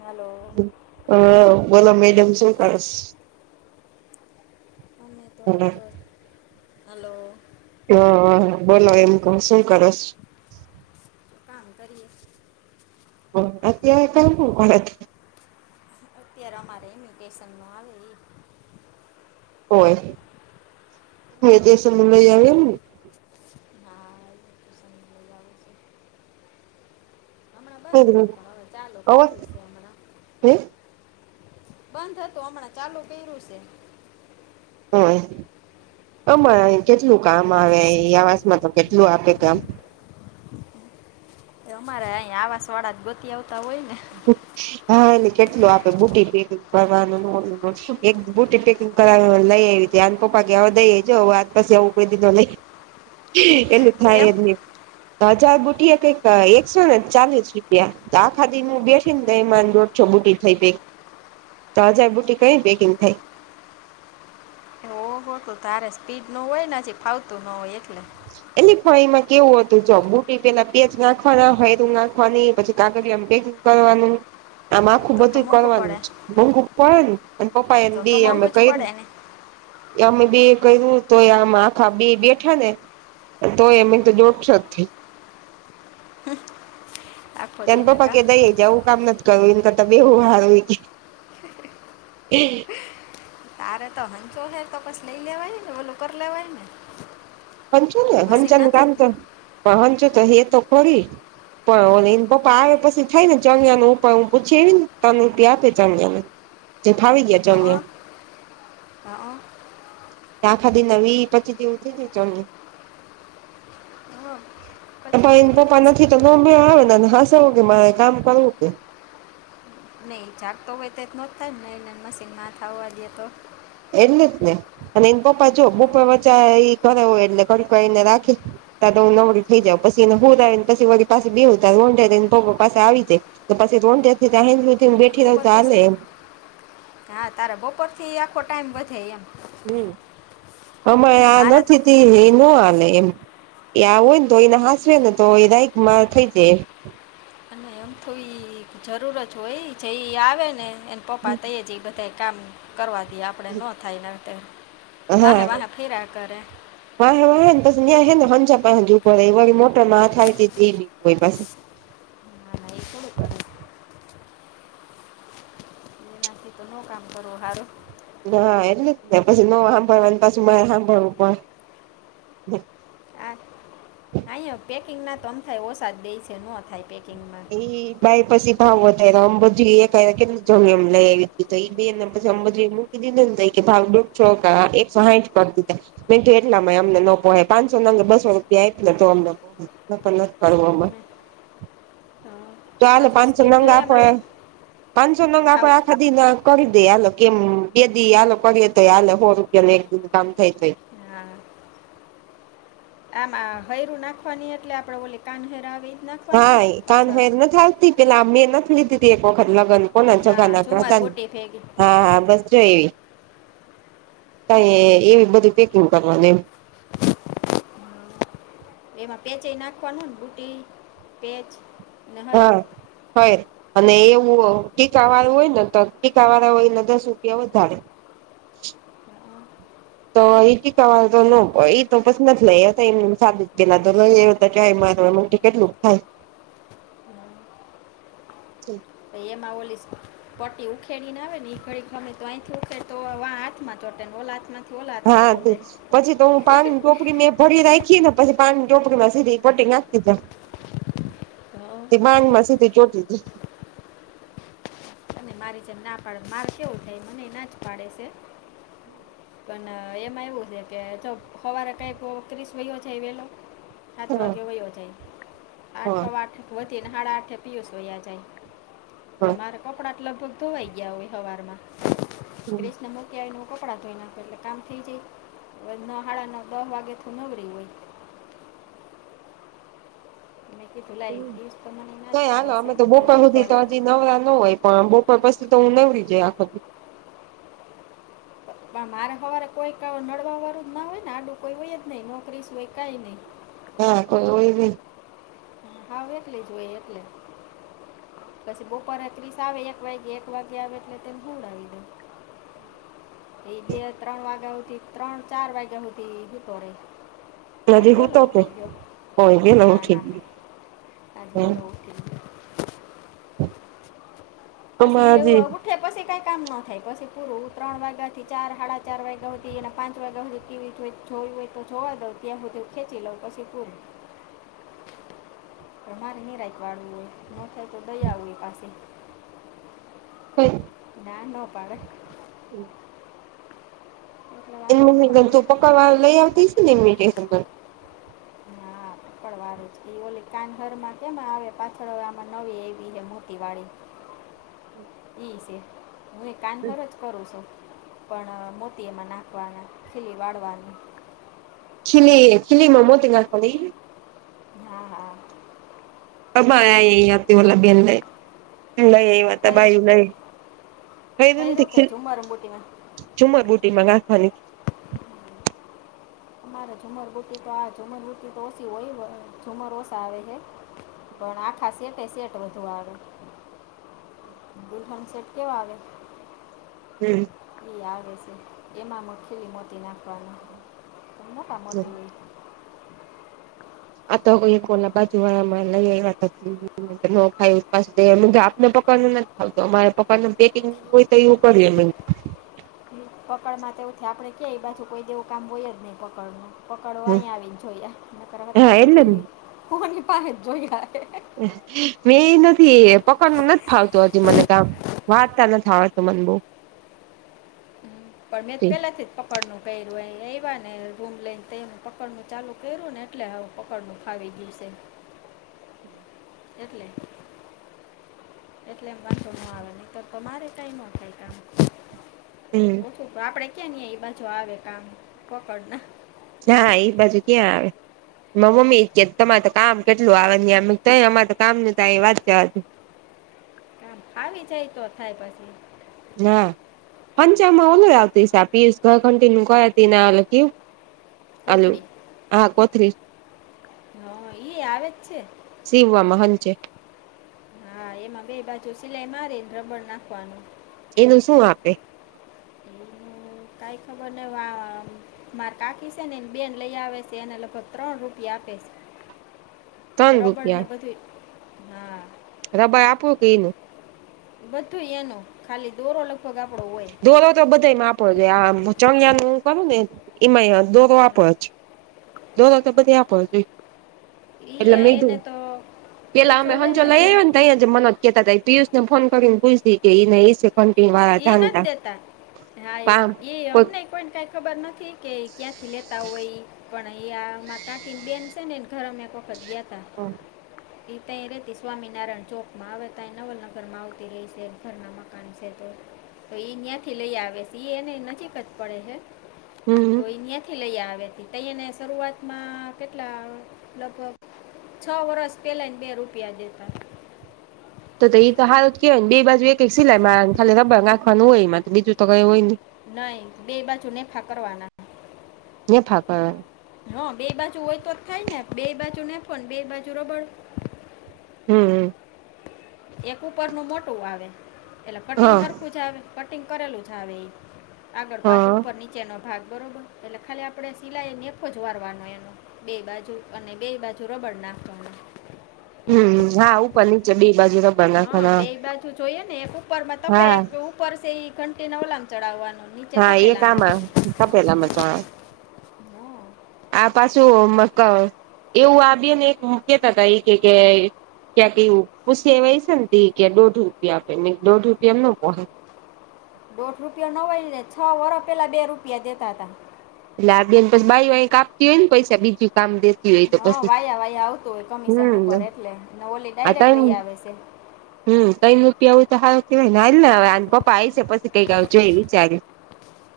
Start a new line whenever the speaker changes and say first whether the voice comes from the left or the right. left: Hello
right: હ બોલો madam શું કરસ
left: અને
right: હમ.
left: હલો
right: હ હ બોલો એમ કો શું કરોશ
left: કામ કરીએ
right: અત્યારે [unintelligible]
left: અત્યારે અમારે વેકેશનમાં આવે એ
right: હોય [unintelligible] લઈ આવે ને
left: હા ઇમિટેશન લઈ આવે છે હમણાં બંધ હતું હવે ચાલો કેવું છે. હમણાં
right: હમ.
left: બંધ હતું હમણાં ચાલુ કર્યું છે.
right: હ અમાં કેટલું કામ આવે આવાસમાં તો કેટલું આપે કામ
left: અમારે અહીં આવાસ વાળા જ ગતી આવતા હોય ને
right: હા એટલે કેટલું આપે બુટી પેકંગ કરવાનું બુટી પેંગ લઈ આવી અને પપા કેવા દઈ હ આ પાછ એવું દીધું લઈ.
left: [inaudible]
right: એનું થાય
left: કેમ
right: એમ. હજાર બુટિયા કઈક એકસો ને ચાલીસ રૂપિયા આ ખાતે. હું બેઠી ને એમાં દોઢ છો બુટી થઈ પે તો હજાર બુટી કઈ પેકિંગ થાય.
left: ઓવો તું તારે સ્પીડ નું હોયને પછ ફાવતું ન હોય એટલે
right: એટલે પણ એમાં કેવું હતું જો બુટી પેલા પેજ નાખવાના હોયું નાખવાની પછી કાગળમ ભે કરવાનું. આમ આખું
left: તો તો
right: બધું
left: મોંઘું
right: કરવાનું
left: પડે
right: છે મમુ પે ને પપ્પા એને દ અમે ક
left: ડને
right: અમે બે કર્યું તો આમ આખા બે બેઠા ને તોય એમે તો જોડશો જ.
left: આખો
right: એને
left: દિને
right: પપા ક
left: કા
right: કે દઈ જાયવ કામ નથી. કરુંને તો તમેવું હારું કે
left: તારે તો હંસો હેર તોકસ લઈ લેવાય ને બોલો કર લેવાય ને
right: હંચો ને
left: મશીન
right: હંચન
left: નથી
right: કામ તો પણ હંચુ તો હે તો ખોડી. પણ ઓ એને પપ્પા આવે પછી થાય ને ચણ્યાનું ઉપ હું પૂછીને તન રપ આપે ચણ્યા ને જે ફાવી ગયા.
left: હા હા
right: આખાદી ના વી પચી જેવું થઈ જાય. ચમ.
left: હા પછી
right: ભાઈ એને
left: કરી
right: પપા
left: દીસ
right: નથી તોમે આવે ને હસવું કે મારે કામ કરવું કે
left: નહી જડ તો હોય તો જ ન થાય ને મશીન ના થવા દેએ તો
right: એટલે જ ને અને એને પપ્પા જો બપા વચ્ચા એ કરે હોય એટલે કડકા એને રાખી. ત નકળી થઈ જાવ પછી એને હું આવેને પછી વ પાછ બે હું તંને પપ પાસે આવી જાય. તો પછી રો
left: બપોર કશી હા તારેા બપોર થી આખો ટાઈમ વધે એમ.
right: હમ અમા
left: ને
right: આ
left: મારે તો-
right: નથી ત એ ન હાલે એમ. એ આવ હોય ને તો એના હાસવે ને તો એ દાય માર થઈ જાય.
left: અને એમ થોડી જરૂરત હોય એ જઈ આવે ને એને પપ્પા તઈ જ બધા. કામ કરવા દઈએ આપણે ન થાયને વાહે વાહ ફેરા કરે
right: વા વાને બસ ને હંજાપ ઉભર વ મોટર માથળ તે બસ.
left: [unintelligible] બાથી તોનું કામ કરોું હારું.
right: નાા એટલે જ ને પછી નવ સાંભળવા પાછી મારે સાંભળવું પડ
left: હા [unintelligible] પેકિંગ ના તોમ થાય ઓછા જ દે છે ન થાય પેકિંગમાં
right: એ બાઈ પછી ભાવ વધારે અંબાજી એક કેટલું જમ્યું એમ લઈ આવી તી તો એ બેને પછી અંબાજી [unintelligible] કે ભાવડોક છો કા એક સાઈઠ કર દીધા મીઠું એટલામાં એ અમને ન પોહે પાંનસો નંગ બસો રૂપિયા આપ ને તો અમને બઉ [unintelligible] કરવામાં
left: હા,
right: ચાલો
left: પાછી
right: પાંચસો
left: સ્પીડ
right: નંગા
left: જોઈએ
right: આપ
left: આમાં
right: પાંચસો નંગા આપ
left: આવ
right: આ ખા ના કરી દે આાલો કેમ બેદી આાલ કરીએ તો આલે હો રૂપિયા એક દિ કામ થાય તોય.
left: હા આમાં હૈરું નાખવાની એટલે આપણેે બોલી કાનહેર આવી.
right: હા એ કાન ફર નથી આવતી પેલા મેં નથી લીધીી એક વખત લગ્ન કોના
left: હા
right: છોગા નાક
left: ઝુમર બુટી ભેગી
right: હા હા બસ જો એવી. કાય એવી બધું પેકિંગ કરવાની એમ
left: એમાં પેચ એ નાખવાનું ને બુટી પેચ ને હૈર
right: હ હોય અને એવું ટીકા વાળું હોય ને તો ટીકા વાળ હોયને દસ રૂપિયા વધારે
left: હા,
right: તો ઇટીકા વાળો [unintelligible] કેટલુંક થાય
left: તો એમાં ઓલીસ પટી ઉખેડી ને આવે ને એ ઘડી ગમે તો અહીં થી ઉખેડ તો વા હાથ માં ચોટે ને ઓલા હાથમાં ઓલા
right: હા
left: ચોટે
right: પછી તો હું પાન [unintelligible] પુરી મે ભરી રાખીએ ને પછી પાણીની ચોપડીમાં સીધી કટીંગ નાખી દીધા તે માંગમાં સીધી ચોટલી
left: અને મારી જેમ ના પાડે માર કેવું થાય મને એ ના જ પાડે છે પણ એમાં એવું છે કે જો સવારે કઈ ક્રીસ ભયો છે વેલો સાત
right: હા
left: વાગે હો યો જાય આઠ
right: હા
left: આઠ વધીને હાળ આઠે પિયુસયા જાય
right: હા
left: તો મારે કપડાં લગભગ ધોવાઈ ગયા હોય હવારમાં ત્રીસ નંબર ક્યાંયનું કપડાં ધોઈ નાખો એટલે કામ થઈ જાય નહાળ ન દહ વાગેથી નવરી હોય મેં કીધું
right: હ
left: લાઈ પિયુષ તો મને ના જ
right: કઈ હાલો
left: પાડે છે
right: અમે તો
left: કે
right: બપર
left: નથી
right: સુધી તો
left: કરું
right: હજી નવરા ન હોય પણ બ પણ પસી તો હું નવરી જઈ આખો દી
left: પણ મારે સવારે કોઈ ક નડવા વાળું ના હોય ને આડું કોઈ હોય જ નહી નોકરી સુ હોય કઈ નઈ
right: હા કોઈ બી
left: હાહું એકલીજ હોય એટલે પછી બપોરે ત્રીસ આવે એક વાગે એક વાગે આવે એટલે તેને હુવડાવી દઉ
right: હમ
left: એ બે ત્રણ વાગ્યા હુદી ત્રણ ચાર વાગ્યા હુદી હૂતો રેય આજે
right: હજી
left: વેલો
right: હુંતો કે
left: ઉઠી ગીયો
right: હોય વેલો
left: ના
right: ઉઠી
left: ના આજે
right: ગયો
left: વેલો ઉઠી ગયો
right: [inaudible]
left: પસી એ એવુ
right: હજી
left: આવું ઠ પછી કંઈ કામ ન થાય પછી પૂરું ત્રણ વાગ્યાથી ચાર હાડા ચાર વાગ્યા હતી એના પાંચ વાગ્યાતી ટીવી હોય જોયું હોય તો જોવા દઉ ત્યાં હું ખેંચી લઉં પછી પુરુ મારે નિરાયકવાળું હોય ની થાય તો દયા આવે પાશી
right: હ
left: ના નો પાડે
right: હમ
left: એટલે વાંધો
right: એમનું
left: ન
right: ની
left: આવે
right: ગમતું પકડવા લઈ આવતી ને [unintelligible]
left: ના પણ વારું જ એ ઓલી કાન ઘરમાં કેમાં આવે પાછળ આમાં નવે એવી હ મોતી વાડી [inaudible]
right: હમ
left: હું એ કાન ઘર જ કરું છું. પણ મોતી એમાં નાખવાના ખીલી વાળવાની.
right: ખિલી ખીલીમાં મોતી નાખવા ન
left: હા હા.
right: અબ [unintelligible] આતી ઓલા બેન લઇ
left: ખૈરું
right: આય
left: ખૈરું કે ઝુમર બુટીમાં
right: [unintelligible] ચુમર બુટીમા નાખવાની
left: મારે ઝુમરગુટ્ટટી તો આ ઝુમરગુટ્ટટી તો ઓછી હોય ઝુમર ઓછા આવે હે પણ આખા સેટે સેટ વધુ આવે દુહન સેટ કેવા આવે
right: હમ
left: આવે છે એમાંમ ખીલી મોટી નાખવાનું મોટા મોટી હોય
right: આ તો એ ઓલા બાજુ વાળા મા લઈ આયવા તા [inaudible] ન ખાય પા આપને પકવાનું નથી ખાવતું અમારે પકવાનું પેકિંગ હોય. તો એવું કરીએ બેન.
left: પકડ માં તેવું થાય આપડે કયા બાછુ કોઈ જેવું કામ હોય જ નહીં પકડ નું પકડવા અહીયા આવી જોયાર
right: હા
left: અત્યાર
right: એટલે જ
left: સુધી કોની પાસે જોયા
right: મેં એ નથી પકડનું નથી ફાવતું હજી મને કામ. વાત તા નથી આવડતું થ આવે તો મન બુ.
left: પર મે પહેલા છે. પકડનું કર્યું એ આવ્યા ને રૂમ લઈને તો હ પકડનું ચાલુ કર્યું ને એટલે અહું પકડનું ફાવી ગયું છે.
right: હમ.
left: એટલે. એટલે મા તો ન આવે નીતર તોમારે ટાઈમ ઓ થાય કામ.
right: હમ
left: ઓછું આપડે ક્યાં નહી એ બાજુ આવે કામ પકડ ના.
right: હા એ બાજુ ક્યાં આવે. મારે મમ્મી કે તમારેર કામ કેટલું આવે ન્યા તયે અમારે તો કામ ન ત વાતચવા
left: આવી જાય તો થાય પછી.
right: ના. હંચમાં ઓ આવતી સા પીયસ ઘર કન્ટિન્યુ કરતી ના ઓલે કું. અલ
left: કોથળી
right: હા કોથશ [unintelligible]
left: હ ઇ આવે જ છે.
right: સીવવા મહન છે.
left: હા એમાં બે બાજુ સિલાઈ મારીને રબડ નાખવાનું.
right: એનું શું આપે.
left: કઈ ખબર નહ વા મારે કાકી સેનીને બેન લઈ આવે છે એ લગભગ ત્રણ રૂપિયા આપે છે.
right: ત્રણ
left: રોબર્ડ ને બધું હા
right: રબર્ડ આપું ઈકે એનું
left: બધું એનો ખાલી દોરો લગભગ આપણો હોય.
right: દોરો તો બધામાંડ છે આમ ચણિયા ન કરું ને એમાંય અડદો [unintelligible] ડે છે દો દો તો બધી આપો જો.
left: ઈ
right: એટલે
left: આ એને
right: મેધું
left: તો
right: પેલા
left: ખંચો
right: અમે
left: છે
right: હંજો
left: ને તો
right: લઈ આવ. તં જ મ જ કેતા હતા પિયુષનેન કરીને પૂછ કે ઇ નને એ શ. પણકે વાત-
left: ઈ નથી દેતા હા એ
right: કોઈક
left: અમને પણ કઈ ખબર નથી કે ક્યાંથી લેતા હોય પણ અયા માર કાકી બેન છે એન ઘરમાં એક વખત ગયા તા.
right: હા.
left: દી તઈ રહેતી સ્વામિનારાયણ ચોકમાં આવેતાય નવલનગરમાં આવતી રહી શેર ઘરના મકાન અને છે તો. તો એ ન્યાંથી લઈ આવે છે એ એને નક જ પડે છે તો
right: હમ
left: એ્યા થી લઈ આવે ત તહીને શરૂઆતમાં કેટલા લગભગ છ વરષ પહેલાંને બે રૂપિયા દેતા
right: તો એ તો હારું જ કેવાય ને બે બાજુ એક સિલાઈ મા ખાલી રબર નાખવાનું હોય એમાં તો બીજું તો કઈ હોય ની.
left: નહી બે બાજુ નેફા કરવાના.
right: ને ફાક.
left: હા બે બાજુ હોય તો જ થાય ને બે બાજુ નેફો ને બે બાજુ રબડ.
right: હમમ.
left: એક ઉપરનું મોટું આવે એટલે
right: હા
left: કટિંગર હરખુ આખું છે આવે કટિંગ કરેલું છે આવે એ આગળ પાછું
right: હા
left: ઉપર નીચેનો ભાગ બરોબર. એટલે ખાલી આપણે સિલાઈ નેખો જ વારવાનો એનો બે બાજુ અને બે બાજુ રબડ નાખવાનું.
right: હમ હા ઉપર નીચે બે બાજુ રબર
left: હા
right: નાખવાના
left: બે બાજુ જોઈએે ને એક ઉપર માં ત
right: હા
left: એક ઉપર છે એ ઘંટી નવલામ ચડાવવાનું
right: હા એ કામ તપેલામ ચાણા
left: હા
right: આ પાછું મક એવું આપી ને એક કેતા તા એ કે કે ક્યાંક એ પૂછી એ એ છે કે દોઢ રૂપિયા આપે દોઢ રૂપિયા એમ ન પહો
left: દોઢ રૂપયો ન હોય ને છ વરા પેલા બે રૂપિયા દેતા હતા.
right: એટલે આ બેન પી બાયઓ ક આપતી હોય ને પૈસા બીજ કામ દે
left: હા વાયા વાયા આવતું હોય કમિશન ઉપર
right: હમ
left: એટલે ને ઓલી ડાયરેક્ટ લઈ આવે છે.
right: હમ્મ કઈ નપિયા આવું તો હાર કેવાય હાલ હવે પપ્પા આ છે પછ કઈક આવ જોઈ વિચાર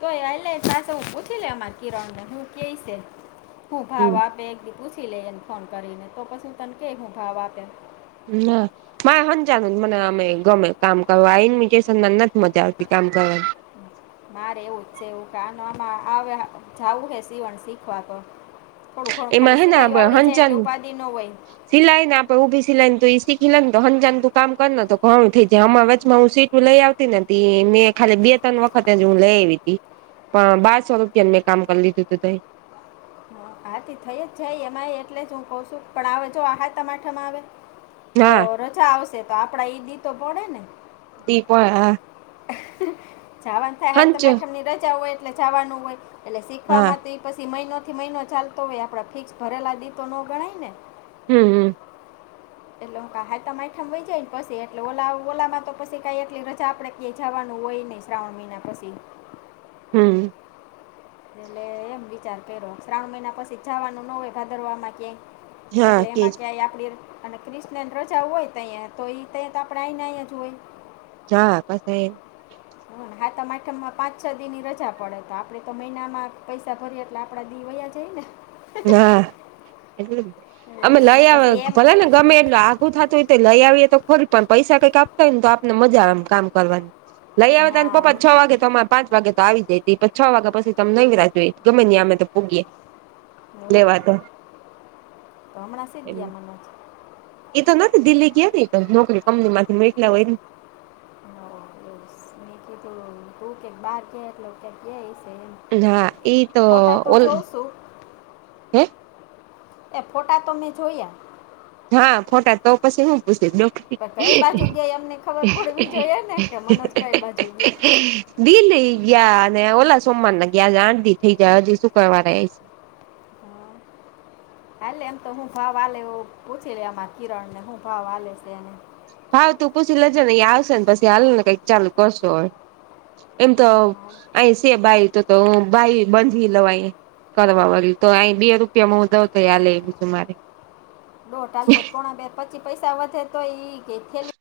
left: તો એ એલે સું પૂછી લે અમારી કિરણ ને હું કે છે હું
right: હમ
left: ભાવ આપે. પૂછી લઈએને ફોન કરીને તો કશું તને ક હું ભાવ આપેમ
right: ન. હ હંજાન મને અમે ગમે કામ કરવા ઈન્મિટેશનને નથી મજા આવતી કામ કરવાની.
left: મારે એવું જ છે એવું કે આ આમાં આવે જવું છે સવણ શીખવા તો. થોડું ખણું
right: એમાં
left: ખાલી સિલાયું આવડી જાય એટલે ઉપાધિ ન હોય.
right: સિલાય ને આપે ઉઊભી સિલાઈને ત ઈ શીખી લેની ત હનજાન તું કામ કર લે ને ઘણું થઈ જાય હમારા વચમાં હું સીટું લઈ આવ તી નથી મેં ખાલી બે ત્રણ વખતે જ હું લઈ આવી તી. પણ બાાર સ્વરૂપથી અ મેં કામ કરી લીધું તું તયે
left: હ આથી થઈ જ જાય એમાંય એટલે જ હું કઉ છું પણ આવે જો આહા તમાઠામાં આવે તો
right: હા
left: રજા આવશે તો આપડા એઈ દી તો પડે ને.
right: દીપો હ.
left: જાવન થાય હાય તો
right: હંચ
left: માથમની રજા હોય એટલે જવાનું હોય એટલે
right: હા
left: શીખવામાંથી ત્ય પછી મહિનોથી મહિનો ચાલતો હોય આપણા ફિક્સ ભરેલા દી તો ન ગણાય ને.
right: હમ્મ હમ્મ
left: એટલે હું ક ઈ હાયતમ આઠમ વઈ જાય ને પછી એટલે ઓલા ઓલામાં તો પછી કઈ એટલી રજા આપડે ક્યાંય જવાનું હોય નહીં શ્રાવણ મહિના પછી
right: હમ્મ
left: એટલે એમ વિચાર કર્યો શ્રાવણ મહિના પછી જવાનું ન હોય ભાદરમાં ક્યાંય
right: હા
left: એટલે એમાં
right: કેજ
left: ક્યાંય આપડી અને ક્રિ્ણન રજા હોય તો તહીયા તો એ તયા તો આપણે અહીંને અહીંયા જ હોય
right: જા કસ એ
left: હ હા તો માઠમમાં પાંચ છ દિની રજા પડે તો આપડે તો મહિનામાં પૈસા ભરીએ એટલે આપ આપડા દી વૈયા જઈએને
right: હા
left: ને
right: અમે
left: એટલે
right: લયા
left: પછી એમ
right: ભલા ને ગમે એટલે આગું થતું હોય તો લઈ આવીએ તો ખોરી પણ પૈસા કંઈક આપતા હોય ને તો આપને મજા આવેમ કામ કરવાની લઈ આવે તને
left: હા
right: પપ્પા
left: ઈ.
right: છ વાગે તોમારું પાંચ વાગે તો આવી જાઈ તી પછી પણ છ વાગ્યા પછી તમે ન રાહ જોઈએ ગમે ન અમે તો પોગીયે
left: હલો તો હમણાં સિધ ગયા
right: એ તો નથી દિલ્હી ગયા ને ઇ તો નોકરી કંમની માથી મેકલા હોય ને.
left: હ બસ મે કીધું ત કેક [inaudible] બાર કે એટ કે ગ છે એમ
right: હા ઈ
left: ફોટા તો
right: ઓલ
left: જોઉં શું.
right: હે
left: એ ફોટા તો મેં જોયા.
right: હા ખોટા તો પછી હું પૂછીઉ
left: પણ કઈ બાજુ ગયા એમને ખબર પડવી જોઈએ ને કે મનોજ કઈ બાજુ ગયા
right: દિલ્હી ગયા અને ઓલા સોમવાર ના ગયા આજ આઠ દી થઇ જાહે હજી શુક્રવારે એ
left: હા. હાલે એમ તો હું ભાવ વાલે એવું પૂછી લે અમારા કિરણ ને હું ભાવ હાલે છે અને
right: હા તું પૂછી લેજે ને એયા આવશે ને પછી હાલ ને કંઈક ચાલુ કરશો હવે એમ તો આહી શે બાઈ તો તો બાઈ બાંધવી લવાય કરવા વાળી તો અહી બે રૂપિયામાં હુ દઉ તો આલેે એ મારે.
left: દોટાલતો પોણા બે પચી પૈસા વધે તો ઈ થેલી.